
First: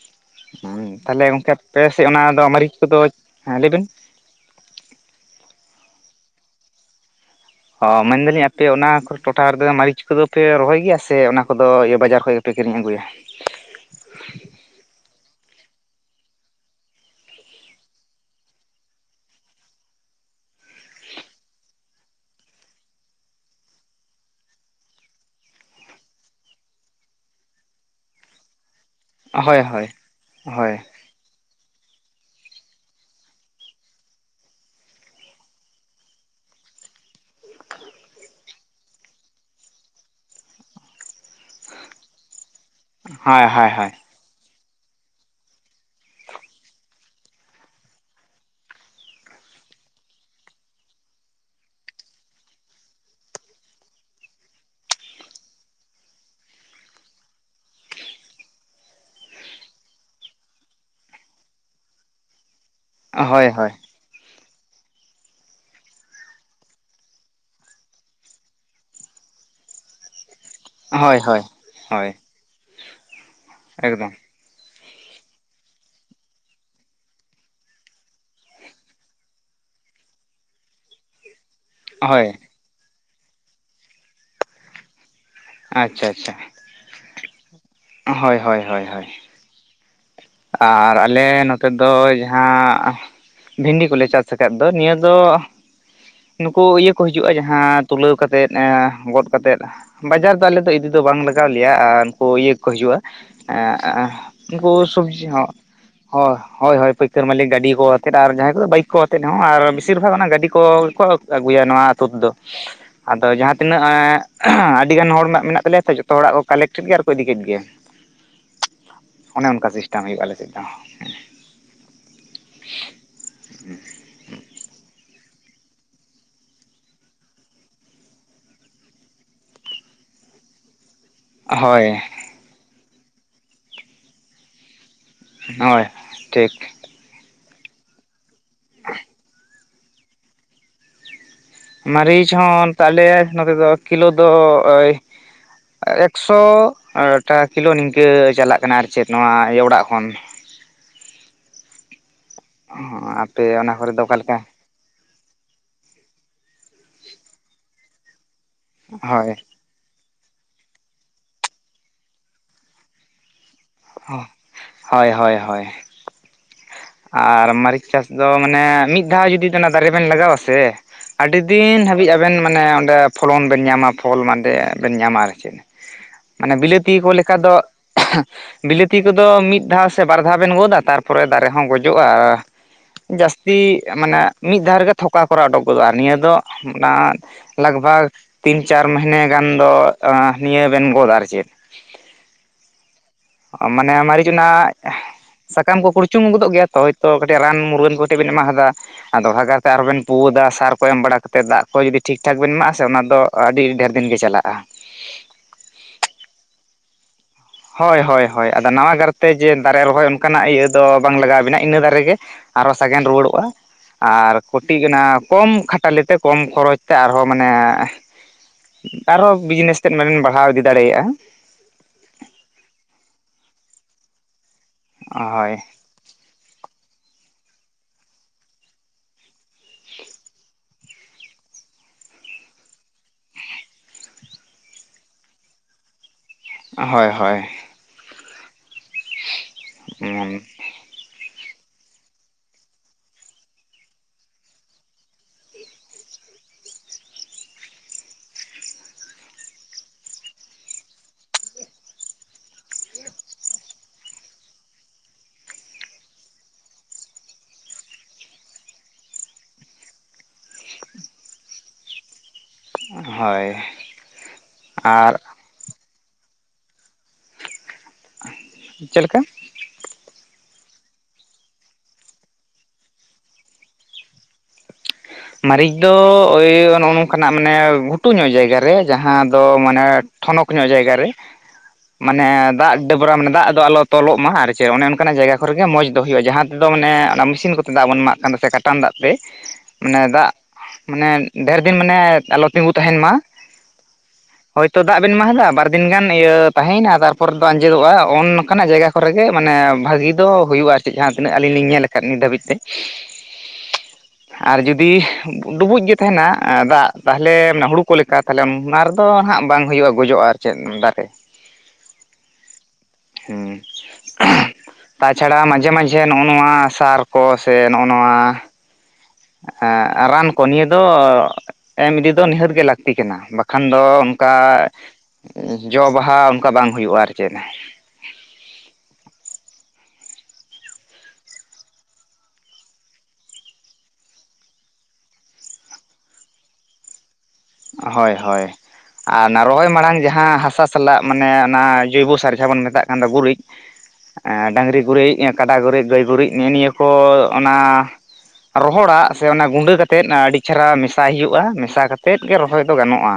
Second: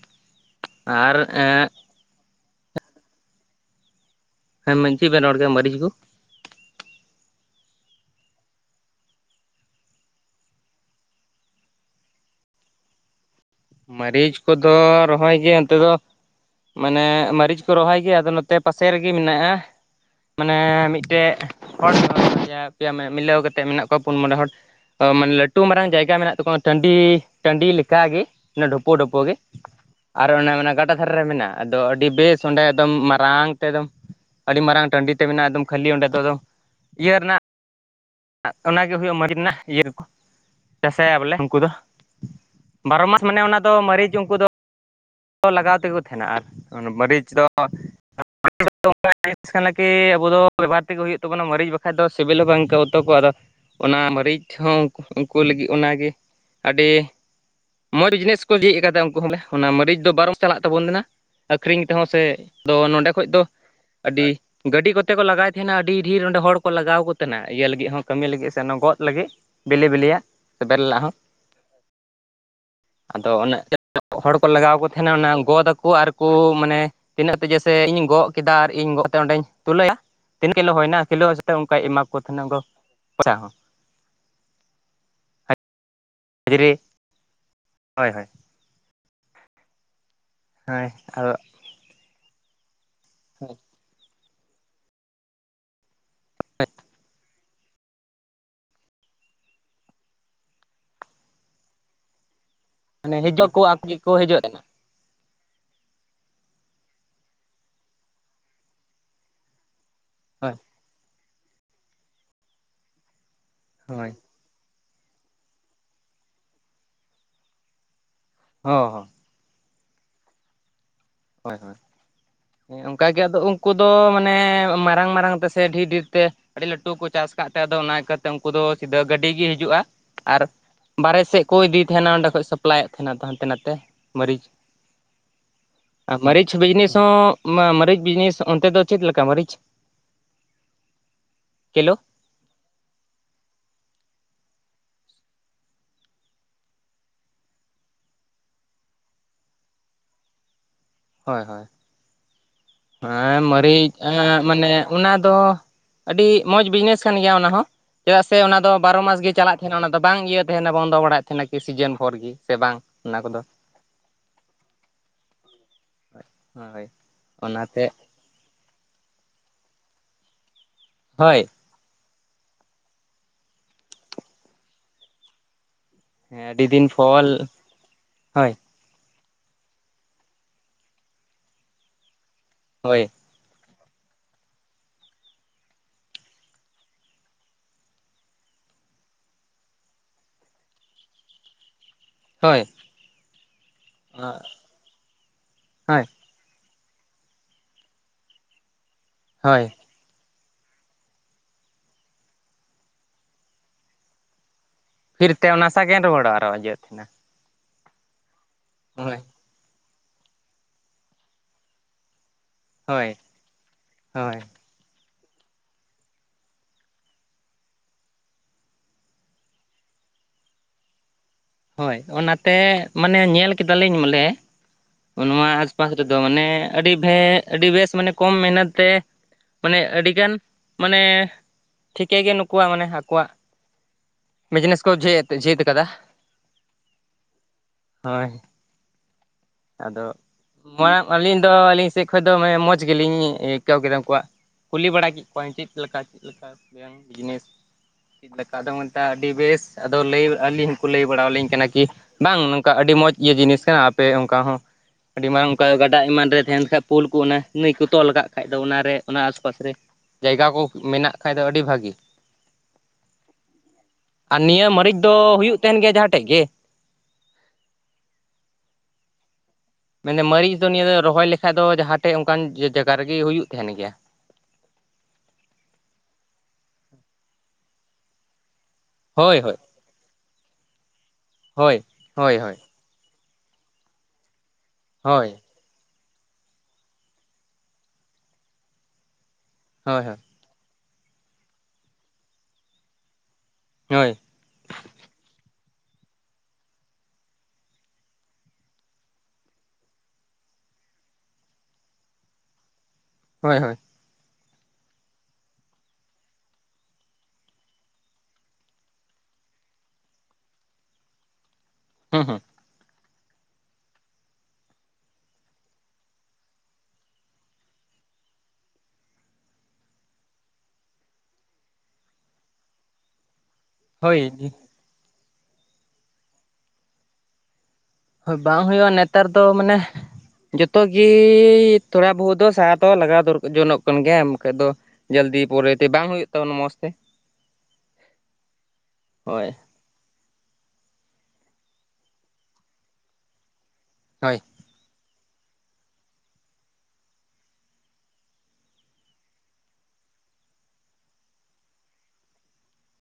ᱩ ᱟᱨ ᱛᱷᱟᱞᱮ ᱜᱚᱝᱠᱮ ᱟᱯᱮ ᱪᱮᱫ ᱚᱱᱟ ᱫᱚ ᱢᱟᱹᱨᱤᱪ ᱠᱚᱫᱚ, ᱦᱮᱸ ᱞᱟᱹᱭ ᱵᱤᱱ᱾ ᱦᱮᱸ [unintelligible] ᱪᱮᱫ ᱵᱮᱱ ᱨᱚᱲ ᱠᱮᱫᱟ ᱢᱟᱹᱨᱤᱪ ᱠᱩ? ᱚ ᱢᱮᱱᱫᱟᱞᱤᱧ ᱟᱯᱮ ᱚᱱᱟ ᱠᱚ ᱴᱚᱴᱷᱟ ᱨᱮᱫᱚ ᱢᱟᱹᱨᱤᱪ ᱠᱚᱫᱚ ᱯᱮ ᱨᱚᱦᱚᱭ ᱜᱮᱭᱟ ᱥᱮ ᱚᱱᱟ ᱠᱚᱫᱚ ᱤᱭᱟᱹ ᱵᱟᱡᱟᱨ ᱠᱷᱚᱡ ᱯᱮ ᱠᱤᱨᱤᱧ ᱟᱹᱜᱩᱭᱟ? ᱢᱟᱹᱨᱤᱪ ᱠᱚᱫᱚ ᱨᱚᱦᱚᱭ ᱜᱮ ᱱᱚᱱᱛᱮ ᱫᱚ, ᱢᱟᱱᱮ ᱢᱟᱹᱨᱤᱪ ᱠᱚ ᱨᱚᱦᱚᱭ ᱜᱮᱭᱟ ᱟᱫᱚ ᱱᱚᱛᱮ ᱯᱟᱥᱮ ᱨᱮᱜᱮ ᱢᱮᱱᱟᱜᱼᱟ᱾ ᱢᱟᱱᱮ ᱢᱤᱫᱴᱮᱡ, ᱦᱚᱲ ᱯᱮᱭᱟ ᱯᱮᱭᱟ ᱢᱤᱞᱟᱹᱣ ᱠᱟᱛᱮᱜ ᱢᱮᱱᱟᱜ ᱠᱚᱣᱟ ᱯᱩᱱ, ᱢᱚᱬᱮ ᱦᱚᱲ᱾ ᱚ ᱢᱟᱱᱮ ᱞᱟᱹᱴᱩ ᱢᱟᱨᱟᱝ ᱡᱟᱭᱜᱟ ᱢᱮᱱᱟᱜ ᱛᱟᱠᱚᱣᱟ ᱴᱟᱺᱰᱤ, ᱴᱟᱺᱰᱤ ᱞᱮᱠᱟᱜᱮ ᱚᱱᱟ ᱰᱷᱚ ᱦᱳᱭ ᱦᱳᱭ [unintelligible] ᱟᱨ ᱚᱱᱟ ᱦᱳᱭ ᱚᱱᱟ ᱜᱟᱰᱟ ᱫᱷᱟᱨᱮ ᱨᱮ ᱢᱮᱱᱟᱜᱼᱟ ᱟᱫᱚ ᱟᱹᱰᱤ ᱵᱮᱥ ᱚᱸᱰᱮ ᱮᱠᱫᱚᱢ ᱢᱟᱨᱟᱝ ᱛᱮ ᱫᱚᱢ ᱟᱹᱰᱤ ᱢᱟᱨᱟᱝ ᱴᱟᱺᱰᱤ ᱛᱮ ᱢᱮᱱᱟᱜᱼᱟ ᱮᱠᱫᱚᱢ ᱠᱷᱟᱹᱞᱤ ᱚᱸᱰᱮ ᱫᱚ ᱟᱫᱚ, ᱤᱭᱟᱹ ᱨᱮᱱᱟᱜ ᱚᱱᱟᱜᱮ ᱦᱩᱭᱩᱜᱼᱟ ᱢᱟᱨᱤᱪ ᱨᱮᱱᱟᱜ, ᱤᱭᱟᱹ ᱜᱮᱠᱚ, ᱪᱟᱥᱟᱭᱟ ᱵᱚᱞᱮ ᱩᱱᱠᱩ ᱫᱚ, ᱵᱟ ᱢᱟᱱᱮ ᱦᱳᱭ ᱚᱱᱟ ᱦᱳᱭ ᱫᱚ ᱦᱳᱭ ᱢᱟᱹᱨᱤᱪ ᱩᱱᱠᱩ ᱫᱚ ᱠᱚ ᱞᱟᱜᱟᱣ ᱛᱮᱠᱚ ᱛᱟᱦᱮᱸᱱᱟ ᱟᱨ ᱚᱱᱟ ᱢᱟᱹᱨᱤᱪ ᱫᱚ [inaudible] ᱚᱝᱠᱟᱱᱟᱜ ᱡᱤᱱᱤᱥ ᱠᱟᱱᱟ ᱠᱤ ᱟᱵᱚ ᱫᱚ ᱵᱮᱵᱟᱨ ᱛᱮᱜᱮ ᱦᱩᱭᱩᱜ ᱛᱟᱵᱚᱱᱟ ᱢᱟᱹᱨᱤᱪ ᱵᱟᱠᱷᱟᱡ ᱫᱚ ᱥᱤᱵᱤᱞ ᱵᱟᱝ ᱠᱚ ᱳᱛᱳ ᱠᱚ, ᱟᱫᱚ ᱚᱱᱟ ᱢᱟᱹᱨᱤᱪ ᱦᱚᱸ ᱩᱱᱠᱩ ᱞᱟᱹᱜᱤᱫ ᱚᱱᱟᱜᱮ, ᱟᱹᱰᱤ ᱢᱚᱡᱽ ᱡᱤᱱᱤᱥ ᱠᱩ ᱡᱷᱤᱡ ᱟᱠᱟᱫᱟ ᱩᱱᱠᱩ ᱦᱚ ᱵᱚᱞᱮ ᱚᱱᱟ ᱢᱟᱹᱨᱤᱪ᱾ ᱫᱚ ᱵᱟᱨᱚᱢ ᱢᱟᱥ ᱪᱟᱞᱟᱜ ᱛᱟᱵᱚᱱᱟ ᱟᱠᱷᱨᱤᱧ ᱛᱮᱦᱚᱸ ᱥᱮ, ᱫᱚ ᱱᱚᱰᱮ ᱠᱷᱚᱡ ᱫᱚ, ᱦᱳᱭ ᱦᱳᱭ ᱟᱹᱰᱤ ᱜᱟᱹᱰᱤ ᱠᱚᱛᱮ ᱠᱚ ᱞᱟᱜᱟᱭ ᱛᱟᱦᱮᱸᱱᱟ ᱟᱹᱰᱤ ᱰᱷᱤᱨ ᱚᱸᱰᱮ ᱦᱚᱲ ᱠᱚ ᱞᱟᱜᱟᱣ ᱠᱚ ᱛᱟᱦᱮᱸᱱᱟ, ᱤᱭᱟᱹ ᱞᱟᱹᱜᱤᱫ ᱦᱚᱸ ᱠᱟᱹᱢᱤ ᱞᱟᱹᱜᱤᱫ ᱥᱮ ᱚᱱᱮ ᱜᱚᱫ ᱞᱟᱹᱜᱤᱫ᱾ ᱵᱮᱞᱮ ᱵᱮᱞᱮᱭᱟᱜ ᱥᱮ ᱵᱮᱨᱮᱞᱟᱜ ᱦᱚᱸ, ᱦᱳᱭ ᱦᱳᱭ ᱦᱳᱭ ᱟᱫᱚ ᱩᱱᱟᱹᱜ ᱮᱠᱫᱚᱢ᱾ ᱠᱚ ᱞᱟᱜᱟᱣ ᱠᱚ ᱛᱟᱦᱮᱱᱟ ᱚᱱᱟ ᱜᱚᱫᱟᱠᱩ ᱟᱨ ᱠᱩ ᱢᱟᱱᱮᱼᱼ ᱛᱤᱱᱟᱹᱜ [unintelligible] ᱥᱮ ᱤᱧᱤᱧ ᱜᱚᱜ ᱠᱮᱫᱟ ᱟᱨ ᱤᱧ ᱜᱚᱜ ᱟᱛᱮ ᱚᱸᱰᱮᱧ ᱛᱩᱞᱟᱹᱭᱟ, ᱛᱤᱱᱟᱹᱜ ᱠᱤᱞᱳ ᱦᱩᱭᱱᱟ ᱠᱤᱞᱳ ᱦᱤ ᱛᱮ ᱚᱱᱠᱟᱭ ᱮᱢᱟ ᱠᱚ ᱦᱳᱭ ᱛᱟᱦᱮᱸᱱᱟ ᱜᱚ, ᱯᱚᱭᱥᱟ ᱦᱚᱸ᱾ ᱟᱪᱪᱷᱟ ᱟᱪᱪᱷᱟ᱾ ᱫᱷᱤᱨᱤ ᱦᱚᱭ ᱦᱚᱭ ᱦᱚᱭ ᱦᱚᱭ। ᱦᱳᱭ ᱟᱨ ᱟᱞᱮ ᱟᱫᱚ ᱱᱚᱛᱮ ᱫᱚ ᱡᱟᱦᱟᱸ ᱦᱮᱸ᱾ ᱵᱷᱤᱱᱰᱤ ᱠᱚᱞᱮ ᱪᱟᱥ ᱟᱠᱟᱫ ᱫᱚ ᱱᱤᱭᱟᱹ ᱫᱚ ᱱᱩᱠᱩ ᱤᱭᱟᱹ ᱠᱚ ᱦᱤᱡᱩᱜᱼᱟ ᱡᱟᱦᱟᱸ ᱛᱩᱞᱟᱹᱣ ᱠᱟᱛᱮᱫ ᱮᱸ ᱜᱚᱫ ᱠᱟᱛᱮᱫ ᱵᱟᱡᱟᱨ ᱫᱚ ᱟᱞᱮᱫᱚ ᱫᱚ ᱤᱫᱤ ᱫᱚ ᱵᱟᱝ ᱞᱟᱜᱟᱣ ᱞᱮᱭᱟ ᱟᱨ ᱩᱱᱠᱩ ᱤᱭᱟᱹ ᱠᱚ ᱦᱤᱡᱩᱜᱼᱟ ᱢᱟᱱᱮ ᱦᱤᱡᱩᱜ ᱟᱠᱚ ᱟᱠᱚ ᱮᱸ ᱜᱮᱠᱚ ᱦᱤᱡᱩᱜ ᱛᱟᱦᱮᱱᱟ ᱩᱱᱠᱩ। ᱤᱧ ᱦᱚᱸ, ᱦᱚ ᱦᱚᱭ ᱦᱚᱭ ᱯᱟᱹᱭᱠᱟᱹᱨ ᱢᱟᱹᱞᱤᱠ ᱜᱟᱹᱰᱤ ᱠᱚ ᱟᱛᱮᱫ ᱟᱨ ᱡᱟᱦᱟᱸᱭ ᱠᱚᱫᱚ ᱵᱟᱭᱤᱠ ᱠᱚ ᱟᱛᱮᱫ ᱦᱚᱸ ᱟᱨ ᱵᱤ ᱥᱤᱨ ᱵᱷᱟᱜᱽ ᱚᱱᱟ ᱜᱟᱹᱰᱤ ᱦᱳᱭ ᱠᱚ ᱜᱮᱠᱚ ᱟᱹᱜᱩᱭᱟ ᱱᱚᱣᱟ ᱟᱹᱛᱳ ᱨᱮᱫᱚ ᱟᱫᱚ ᱡᱟᱦᱟᱸ ᱛᱤᱱᱟᱹᱜ ᱦᱳᱭ ᱮᱸᱼᱼ ᱟᱹᱰᱤ ᱜᱟᱱ ᱦᱚᱲ ᱱᱟᱜ ᱢᱮᱱᱟᱜ ᱛᱟᱞᱮᱭᱟ ᱛᱚ ᱡᱚᱛᱚ ᱦᱚᱲᱟᱜ ᱠᱚ ᱠᱟᱞᱮᱠᱴ ᱠᱮᱫ ᱜᱮ ᱟᱨᱦᱚᱸ ᱠᱚ ᱤᱫᱤ ᱠᱮᱫ ᱜᱮ᱾ ᱚ ᱦᱚᱸ ᱚᱱᱮ ᱚᱱᱠᱟ ᱥᱤᱥᱴᱮᱢ ᱦᱩᱭᱩᱜ-ᱟ ᱟᱞᱮ ᱥᱮᱫ ᱫᱚ᱾ ᱦᱳᱭ ᱦᱳᱭ᱾ ᱦᱮᱸ ᱚᱱᱠᱟᱜᱮ ᱟᱫᱚ ᱩᱱᱠᱩ ᱫᱚ ᱢᱟᱱᱮ ᱢᱟᱨᱟᱝ ᱢᱟᱨᱟᱝ ᱛᱮᱥᱮ ᱰᱷᱤᱨ ᱰᱷᱤᱨ ᱛᱮᱼᱼ ᱟᱹᱰᱤ ᱞᱟᱹᱴᱩ ᱠᱚ ᱪᱟᱥ ᱟᱠᱟᱫ ᱛᱟᱦᱮᱸ ᱚᱱᱟ ᱠᱟᱛᱮ ᱩᱱᱠᱩ ᱫᱚ ᱥᱤᱫᱷᱟᱹ ᱜᱟᱹᱰᱤ ᱜᱮ ᱦᱤᱡᱩᱜᱼᱟ ᱟᱨᱼᱼ ᱵᱟᱦᱨᱮ ᱥᱮᱫ ᱠᱚ ᱤᱫᱤᱭ ᱦᱳᱭ ᱛᱟᱦᱮᱸᱱᱟ ᱚᱸᱰᱮ ᱠᱷᱚᱡ ᱥᱟᱯᱞᱟᱭᱮᱫ ᱛᱟᱦᱮᱸᱱᱟ ᱦᱟᱱᱛᱮ ᱱᱟᱛᱮ ᱢᱟᱹᱨᱤᱪ ᱦᱳᱭ᱾ ᱟᱨ ᱢᱟᱹᱨᱤᱪ ᱴᱷᱤᱠ ᱵᱤᱡᱽᱱᱮᱥ ᱦᱚᱸ ᱢᱟᱹᱨᱤᱪ ᱵᱤᱡᱽᱱᱮᱥ ᱚᱱᱛᱮ ᱫᱚ ᱪᱮᱫ ᱞᱮᱠᱟ ᱢᱟᱹᱨᱤᱪ? ᱠᱤᱞᱳ? ᱢᱟᱹᱨᱤᱪ ᱦᱚᱸ ᱛᱟᱦᱞᱮ ᱱᱚᱛᱮ ᱫᱚ ᱠᱤᱞᱳ ᱫᱚ ᱳᱭ ᱮᱠᱥᱚ ᱴᱟᱠᱟ ᱠᱤᱞᱳ ᱱᱤᱝᱠᱟᱹ ᱪᱟᱞᱟᱜ ᱠᱟᱱᱟ ᱟᱨ ᱪᱮᱫ ᱱᱚᱣᱟ ᱤᱭᱟᱹ ᱚᱲᱟᱜ ᱠᱷᱚᱱ ᱦᱳᱭ ᱦᱳᱭ ᱦᱮ ᱟᱯᱮ ᱚᱱᱟ ᱢᱟᱹᱨᱤᱪ ᱠᱚᱨᱮ ᱫᱚ ᱚᱠᱟᱞᱮᱠᱟ ᱢᱟᱱᱮ ᱚᱱᱟ ᱫᱚ ᱟᱹᱰᱤ ᱢᱚᱡᱽ ᱵᱤᱡᱽᱱᱮᱥ ᱠᱟᱱ ᱜᱮᱭᱟ ᱚᱱᱟ ᱦᱚᱸ ᱪᱮᱫᱟᱜ ᱥᱮ ᱚᱱᱟ ᱫᱚ ᱵᱟᱨᱚ ᱢᱟᱥ ᱜᱮ ᱦᱳᱭ ᱪᱟᱞᱟᱜ ᱠᱟᱱᱟ ᱛᱟᱦᱮᱸᱱᱟ ᱚᱱᱟ ᱫᱚ ᱵᱟᱝ ᱤᱭᱟᱹ ᱛᱟᱦᱮᱸᱱᱟ ᱵᱚᱱᱫᱚ ᱵᱟᱲᱟᱭᱮᱫ ᱛᱟᱦᱮᱸᱱᱟ ᱠᱤ ᱥᱤᱡᱤᱱ ᱵᱷᱳᱨ ᱜᱮ ᱥᱮ ᱵᱟᱝ ᱚᱱᱟ ᱠᱚᱫᱚ ᱚᱸ ᱦᱳᱭ ᱦᱳᱭ ᱦᱳᱭ᱾ ᱦᱚᱭ ᱦᱚᱸ ᱦᱚᱭ᱾ ᱟᱨ ᱢᱟᱹᱨᱤᱪ ᱪᱟᱥ ᱫᱚ ᱢᱟᱱᱮ ᱢᱤᱫ ᱫᱷᱟᱣ ᱡᱩᱫᱤ ᱚᱱᱟ ᱫᱟᱨᱮ ᱵᱮᱱ ᱞᱟᱜᱟᱣᱟ ᱥᱮᱻ, ᱟᱹᱰᱤ ᱦᱳᱭ ᱫᱤᱱ ᱦᱟᱹᱵᱤᱡ ᱟᱵᱮᱱ ᱢᱟᱱᱮ ᱚᱸᱰᱮ ᱯᱷᱚᱞᱚᱱ ᱵᱮᱱ ᱧᱟᱢᱟ ᱯᱷᱚᱞ ᱮᱢᱟᱱ ᱛᱮᱭᱟᱜ ᱵᱮᱱ ᱧᱟᱢᱟ ᱟᱨᱦᱚᱸ ᱪᱮᱫ, ᱦᱮᱸ ᱢᱟᱱᱮ ᱟᱹᱰᱤ ᱫᱤᱱ ᱵᱤᱞᱟᱹᱛᱤ ᱠᱚ ᱯᱷᱚᱞ ᱞᱮᱠᱟ ᱫᱚ, ᱦᱳᱭ ᱵᱤᱞᱟᱹ ᱠᱮ ᱠᱚᱫᱚ ᱢᱤᱫ ᱫᱷᱟᱣ ᱥᱮ ᱵᱟᱨ ᱫᱷᱟᱣ ᱵᱮᱱ ᱜᱚᱫᱟ ᱛᱟᱨᱯᱚᱨᱮ ᱫᱟᱨᱮ ᱦᱚᱸ ᱜᱚᱡᱚᱜᱼᱟ᱾ ᱦᱳᱭ᱾ ᱡᱟᱹᱥᱛᱤ ᱢᱟᱱᱮ ᱢᱤᱫ ᱫᱷᱟᱣ ᱨᱮᱜᱮ ᱛᱷᱚᱠᱟ ᱠᱚᱨᱟᱣ ᱚᱰᱩᱠ ᱜᱚᱫᱚᱜᱼᱟ᱾ ᱱᱤᱭᱟᱹ ᱫᱚ ᱚᱱᱟ ᱞᱟᱜᱽ ᱵᱷᱟᱜᱽ ᱛᱤᱱ ᱪᱟᱨ ᱢᱟᱹᱦᱱᱟᱹ ᱜᱟᱱ ᱫᱚ ᱱᱤᱭᱟᱹ ᱵᱮᱱ ᱜᱚᱫᱟ ᱟᱨ ᱪᱮᱫᱼᱼ ᱦᱳᱭ ᱢᱟᱱᱮ ᱢᱟᱹᱨᱤᱪᱱᱟᱜ ᱥᱟᱠᱟᱢ ᱠᱚ ᱦᱳᱭ ᱠᱩᱲᱪᱼᱼ ᱜᱚᱫᱚᱜ ᱜᱮᱭᱟ ᱦᱚᱭᱛᱚᱠᱟᱹᱴᱤᱡ ᱨᱟᱱ ᱢᱩᱨᱜᱟᱹᱱ ᱠᱚ ᱠᱟᱹᱴᱤᱡ ᱵᱮᱱ ᱮᱢᱟᱫᱟ ᱟᱫᱚ ᱵᱷᱟᱜᱟᱨ ᱦᱳᱭ ᱛᱮ ᱟᱨᱦᱚ ᱵᱤᱱᱼᱼ ᱯᱳ ᱫᱟᱜ ᱥᱟᱨ ᱠᱚ ᱮᱢ ᱵᱟᱲᱟ ᱠᱟᱛᱮᱫ ᱫᱟᱜ ᱠᱚ ᱡᱩᱫᱤ ᱴᱷᱤᱠ ᱴᱷᱟᱠ ᱵᱮᱱ ᱮᱢᱟᱜᱼᱟ ᱥᱮ ᱚᱱᱟᱫᱚ ᱟᱹᱰᱤ ᱰᱷᱮᱨ ᱫᱤᱱ ᱜᱮ ᱪᱟᱞᱟᱜᱼᱟ᱾ ᱯᱷᱤᱨ ᱛᱮ ᱚᱱᱟ ᱥᱟᱜᱮᱱ ᱨᱩᱣᱟᱹᱲᱚᱜ-ᱟ ᱟᱨᱚ ᱡᱚᱜ ᱛᱟᱦᱮᱱᱟ᱾ ᱦᱳᱭ ᱦᱳᱭ ᱦᱳᱭ ᱟᱫᱚ ᱱᱟᱣᱟ ᱦᱳᱭ ᱠᱟᱨᱛᱮ ᱡᱮ ᱫᱟᱨᱮ ᱨᱚᱦᱚᱭ ᱚᱱᱠᱟᱱᱟᱜ ᱤᱭᱟᱹ ᱫᱚ ᱵᱟᱝ ᱞᱟᱜᱟᱣ ᱟᱵᱤᱱᱟ ᱤᱱᱟᱹ ᱫᱟᱨᱮ ᱜᱮ ᱟᱨᱚ ᱥᱟᱜᱮᱱ ᱦᱳᱭ ᱨᱩᱣᱟᱹᱲᱚᱜᱼᱟ ᱟᱨ ᱦᱳᱭ [unintelligible] ᱠᱟᱱᱟ ᱠᱚᱢ ᱠᱷᱟᱴᱟᱞᱮ ᱛᱮ ᱠᱚᱢ ᱠᱷᱚᱨᱚᱪ ᱛᱮ ᱟᱨᱦᱚᱸ ᱢᱟᱱᱮ ᱟᱨᱦᱚᱸ ᱵᱤᱡᱽᱱᱮᱥ ᱛᱮᱫ ᱢᱟᱱᱮᱢ ᱵᱟᱲᱦᱟᱣ ᱤᱫᱤ ᱫᱟᱲᱮᱭᱟᱜᱼᱟ ᱦᱳᱭ ᱚᱱᱟᱛᱮ ᱢᱟᱱᱮ ᱧᱮᱞ ᱠᱮᱫᱟᱞᱤᱧ ᱵᱚᱞᱮ ᱱᱚᱣᱟ ᱦᱳᱭ ᱟᱥᱯᱟᱥ ᱨᱮᱫᱚ ᱢᱟᱱᱮ ᱟᱹᱰᱤ ᱵᱮᱥ ᱟᱹᱰᱤ ᱵᱮᱥ ᱢᱟᱱᱮ ᱠᱚᱢ ᱢᱮᱦᱱᱚᱛ ᱛᱮ ᱢᱟᱱᱮ ᱟᱹᱰᱤᱜᱟᱱ ᱢᱟᱱᱮ ᱴᱷᱤᱠᱟᱹ ᱜᱮ ᱱᱩᱠᱩᱣᱟᱜ ᱢᱟᱱᱮ ᱟᱠᱚᱣᱟᱜ ᱵᱤᱡᱽᱱᱮᱥ ᱠᱚ ᱡᱷᱣᱮᱫ ᱡᱷᱮᱫ ᱟᱠᱟᱫᱟ ᱦᱳᱭ ᱦᱳᱭ ᱦᱳᱭ ᱟᱫᱚ ᱢᱟᱲᱟᱝ ᱟᱹᱞᱤᱧ ᱫᱚ ᱟᱹᱞᱤᱧ ᱥᱮᱫ ᱠᱷᱚᱡ ᱫᱚ ᱢᱟᱱᱮ ᱢᱚᱡᱽ ᱜᱮᱞᱤᱧ ᱟᱹᱭᱠᱟᱹᱣ ᱠᱮᱫᱟ ᱩᱱᱠᱩᱣᱟᱜ ᱠᱩᱞᱤ ᱵᱟᱲᱟ ᱠᱮᱫ ᱠᱚᱣᱟᱹᱧ ᱪᱮᱫ ᱞᱮᱠᱟ ᱪᱮᱫ ᱞᱮᱠᱟ ᱵᱤᱡᱽᱱᱮᱥ ᱪᱮᱫ ᱞᱮᱠᱟ ᱫᱚ ᱢᱮᱛᱟᱜᱼᱟ ᱟᱹᱰᱤ ᱵᱮᱥ ᱟᱫᱚ ᱞᱟᱹᱭ ᱟᱹᱞᱤᱧ ᱠᱚ ᱞᱟᱹᱭ ᱵᱟᱲᱟ ᱟᱹᱞᱤᱧ ᱠᱟᱱᱟ ᱠᱤ ᱵᱟᱝ ᱱᱚᱝᱠᱟ ᱟᱹᱰᱤ ᱢᱚᱸᱡᱽ ᱤᱭᱟᱹ ᱡᱤᱱᱤᱥ ᱠᱟᱱᱟ ᱟᱯᱮ ᱚᱱᱠᱟ ᱦᱚᱸ ᱟᱹᱰᱤ ᱢᱟᱨᱟᱝ ᱚᱱᱠᱟ ᱜᱟᱰᱟ ᱮᱢᱟᱱ ᱨᱮ ᱛᱟᱦᱮᱸᱱ ᱠᱷᱟᱡ ᱯᱩᱞ ᱠᱚ ᱚᱱᱟ ᱱᱟᱹᱭ ᱠᱚ ᱛᱚᱞ ᱠᱟᱫ ᱠᱷᱟᱡ ᱫᱚ ᱚᱱᱟ ᱨᱮ ᱚᱱᱟ ᱟᱥᱯᱟᱥ ᱨᱮ ᱡᱟᱭᱜᱟ ᱠᱚ ᱢᱮᱱᱟᱜ ᱠᱷᱟᱡ ᱫᱚ ᱟᱹᱰᱤ ᱵᱷᱟᱹᱜᱤ ᱦᱳᱭ ᱟᱨ ᱱᱤᱭᱟᱹ ᱢᱟᱹᱨᱤᱪ ᱟᱨ ᱫᱚ ᱦᱩᱭᱩᱜ ᱛᱟᱦᱮᱸᱱ ᱜᱮᱭᱟ ᱡᱟᱦᱟᱸᱴᱷᱮᱡ ᱜᱮ ᱪᱮᱫ ᱞᱮᱠᱟ ᱢᱮᱱ ᱮᱫᱟ ᱢᱟᱹᱨᱤᱪ ᱫᱚ ᱱᱤᱭᱟᱹ ᱫᱚ ᱨᱚᱦᱚᱭ ᱞᱮᱠᱷᱟᱡ ᱫᱚ ᱡᱟᱦᱟᱸ ᱴᱷᱮᱡ ᱚᱱᱠᱟᱱ ᱡᱟᱭᱜᱟ ᱨᱮᱜᱮ ᱦᱩᱭᱩᱜ ᱛᱟᱦᱮᱸᱱ ᱜᱮᱭᱟ ᱢᱟᱹᱨᱤᱪ ᱫᱚ ᱳᱭ ᱱᱚᱜ ᱱᱚᱝᱠᱟᱱᱟᱜ ᱢᱟᱱᱮ ᱜᱷᱩᱴᱩ ᱧᱚᱜ ᱡᱟᱭᱜᱟ ᱨᱮ ᱡᱟᱦᱟᱸ ᱦᱳᱭ ᱫᱚ ᱦᱳᱭ ᱢᱟᱱᱮ ᱴᱷᱚᱱᱚᱠ ᱧᱚᱜ ᱡᱟᱭᱜᱟ ᱨᱮ ᱦᱳᱭ ᱢᱟᱱᱮ ᱦᱳᱭ ᱦᱳᱭ ᱫᱟᱜ ᱰᱟᱹᱵᱨᱟ ᱢᱟᱱᱮ ᱫᱟᱜ ᱫᱚ ᱟᱞᱚ ᱛᱚᱞᱚᱜ ᱢᱟ ᱟᱨ ᱪᱮᱫ ᱚᱱᱮ ᱚᱱᱠᱟᱱᱟᱜ ᱦᱳᱭ ᱡᱟᱭᱜᱟ ᱠᱚᱨᱮ ᱜᱮ ᱢᱚᱸᱡᱽ ᱫᱚ ᱦᱩᱭᱩᱜᱼᱟ ᱡᱟᱦᱟᱸ ᱛᱮᱫᱚ ᱢᱟᱱᱮ ᱚᱱᱟ ᱢᱮᱥᱤᱱ ᱠᱚᱛᱮ ᱫᱟᱜ ᱵᱚᱱ ᱢᱟᱜ ᱠᱟᱱ ᱥᱮ ᱠᱟᱴᱟᱱ ᱫᱟᱜ ᱛᱮ ᱦᱳᱭ ᱢᱟᱱᱮ ᱫᱟᱜ ᱢᱟᱱᱮ ᱰᱷᱮᱨ ᱫᱤᱱ ᱢᱟᱱᱮ ᱟᱞᱚ ᱛᱤᱸᱜᱩ ᱛᱟᱦᱮᱸᱱ ᱢᱟ ᱦᱳᱭ ᱦᱳᱭ ᱛᱚ ᱫᱟᱜ ᱵᱮᱱ ᱮᱢᱟ ᱦᱟᱫᱟ ᱵᱟᱨ ᱫᱤᱱ ᱜᱟᱱ ᱤᱭᱟᱹ ᱛᱟᱦᱮᱸᱭᱮᱱᱟ ᱛᱟᱨᱯᱚᱨ ᱫᱚ ᱟᱸᱡᱮᱫᱚᱜᱼᱟ ᱚᱱ ᱚᱱᱠᱟᱱᱟᱜ ᱡᱟᱭᱜᱟ ᱠᱚᱨᱮ ᱜᱮ ᱢᱟᱱᱮ ᱵᱷᱟᱹᱜᱤ ᱫᱚ ᱦᱩᱭᱩᱜᱼᱟ ᱟᱨ ᱪᱮᱫ ᱡᱟᱦᱟᱸ ᱛᱤᱱᱟᱹᱜ ᱟᱹᱞᱤᱧ ᱞᱤᱧ ᱧᱮᱞ ᱟᱠᱟᱫ ᱱᱤᱭᱟᱹ ᱫᱷᱟᱹᱵᱤᱡ ᱛᱮ ᱦᱳᱭ ᱦᱳᱭ ᱟᱨ ᱡᱩᱫᱤ ᱰᱩᱵᱩᱡ ᱜᱮ ᱛᱟᱦᱮᱱᱟ ᱫᱟᱜ ᱛᱟᱦᱚᱞᱮ ᱦᱩᱲᱩ ᱠᱚ ᱞᱮᱠᱟ ᱛᱟᱦᱚᱞᱮ ᱚᱱᱟᱼᱼ ᱫᱚ ᱱᱟᱜ ᱵᱟᱝ ᱦᱩᱭᱩᱜᱼᱟ ᱜᱚᱡᱚᱜᱼᱟ ᱟᱨ ᱪᱮᱫ ᱫᱟᱨᱮ ᱦᱩᱸ ᱦᱩᱸ ᱦᱮᱸ ᱟᱪᱪᱷᱟ ᱛᱟᱪᱷᱟᱲᱟ ᱢᱟᱡᱷᱮ ᱢᱟᱡᱷᱮ ᱱᱚᱜᱼᱚ ᱱᱚᱣᱟ ᱥᱟᱨ ᱠᱚᱥᱮ ᱱᱚ ᱚᱭ ᱱᱚᱣᱟ ᱮᱸ ᱨᱟᱱ ᱠᱚ ᱱᱤᱭᱟᱹ ᱫᱚ ᱮᱢ ᱤᱫᱤ ᱫᱚ ᱱᱤᱦᱟᱹᱛ ᱜᱮ ᱞᱟᱹᱠᱛᱤ ᱠᱟᱱᱟ ᱵᱟ- ᱠᱷᱟᱱ ᱫᱚ ᱦᱳᱭ ᱚᱱᱠᱟ ᱡᱚ ᱵᱟᱦᱟ ᱚᱱᱠᱟ ᱵᱟᱝ ᱦᱩᱭᱩᱜᱼᱟ ᱟᱨ ᱪᱮᱫ᱾ ᱦᱚ ᱵᱟᱝ ᱦᱩᱭᱩᱜᱼᱟ ᱱᱮᱛᱟᱨ ᱫᱚ ᱢᱟᱱᱮ ᱡᱚᱛᱚᱜᱤ ᱛᱷᱚᱲᱟ ᱵᱚᱦᱩ ᱫᱚ ᱥᱟᱦᱟ ᱫᱚ ᱞᱟᱜᱟᱣ ᱫᱚᱨᱠ ᱡᱚᱱᱚᱜ ᱠᱟᱱ ᱜᱮᱭᱟ ᱚᱱᱠᱟ ᱫᱚ᱾ ᱡᱚᱞᱫᱤ ᱯᱚᱨᱮᱛᱮ ᱵᱟᱝ ᱦᱩᱭᱩᱜ ᱛᱟᱵᱚᱱ ᱱᱟ ᱢᱚᱸᱡᱽ ᱛᱮ᱾ ᱦᱳᱭ ᱦᱳᱭ ᱟᱨ ᱚᱱᱟ ᱦᱳᱭ ᱨᱚᱦᱚᱭ ᱢᱟᱲᱟᱝ ᱡᱟᱦᱟᱸ ᱦᱟᱥᱟ ᱥᱟᱞᱟᱜ ᱢᱟᱱᱮ ᱚᱱᱟ ᱡᱳᱚᱭᱵᱚ ᱥᱟᱨ ᱡᱟᱦᱟ ᱵᱚᱱ ᱢᱮᱛᱟᱜ ᱠᱟᱱ ᱫᱚ ᱜᱩᱨᱤᱡᱽ ᱦᱳᱭ ᱰᱟᱝᱨᱤ ᱜᱩᱨᱤᱡ᱾ ᱠᱟᱰᱟ ᱜᱩᱨᱤᱡ ᱜᱟᱹᱭ ᱜᱩᱨᱤᱡ ᱮᱸᱱᱤᱭᱟᱹ ᱠᱚ ᱚᱱᱟ ᱨᱚᱦᱚᱲᱟᱜ ᱥᱮ ᱚᱱᱟ ᱜᱩᱸᱰᱟᱹ ᱠᱟᱛᱮᱫ ᱟᱹᱰᱤ ᱪᱮᱨᱦᱨᱟ ᱢᱮᱥᱟᱭ ᱦᱩᱭᱩᱜᱼᱟ, ᱢᱮᱥᱟ ᱠᱟᱛᱮᱜ᱾ ᱛᱮᱫ ᱜᱮ ᱨᱚᱦᱚᱭ ᱫᱚ ᱜᱟᱱᱚᱜᱼᱟ᱾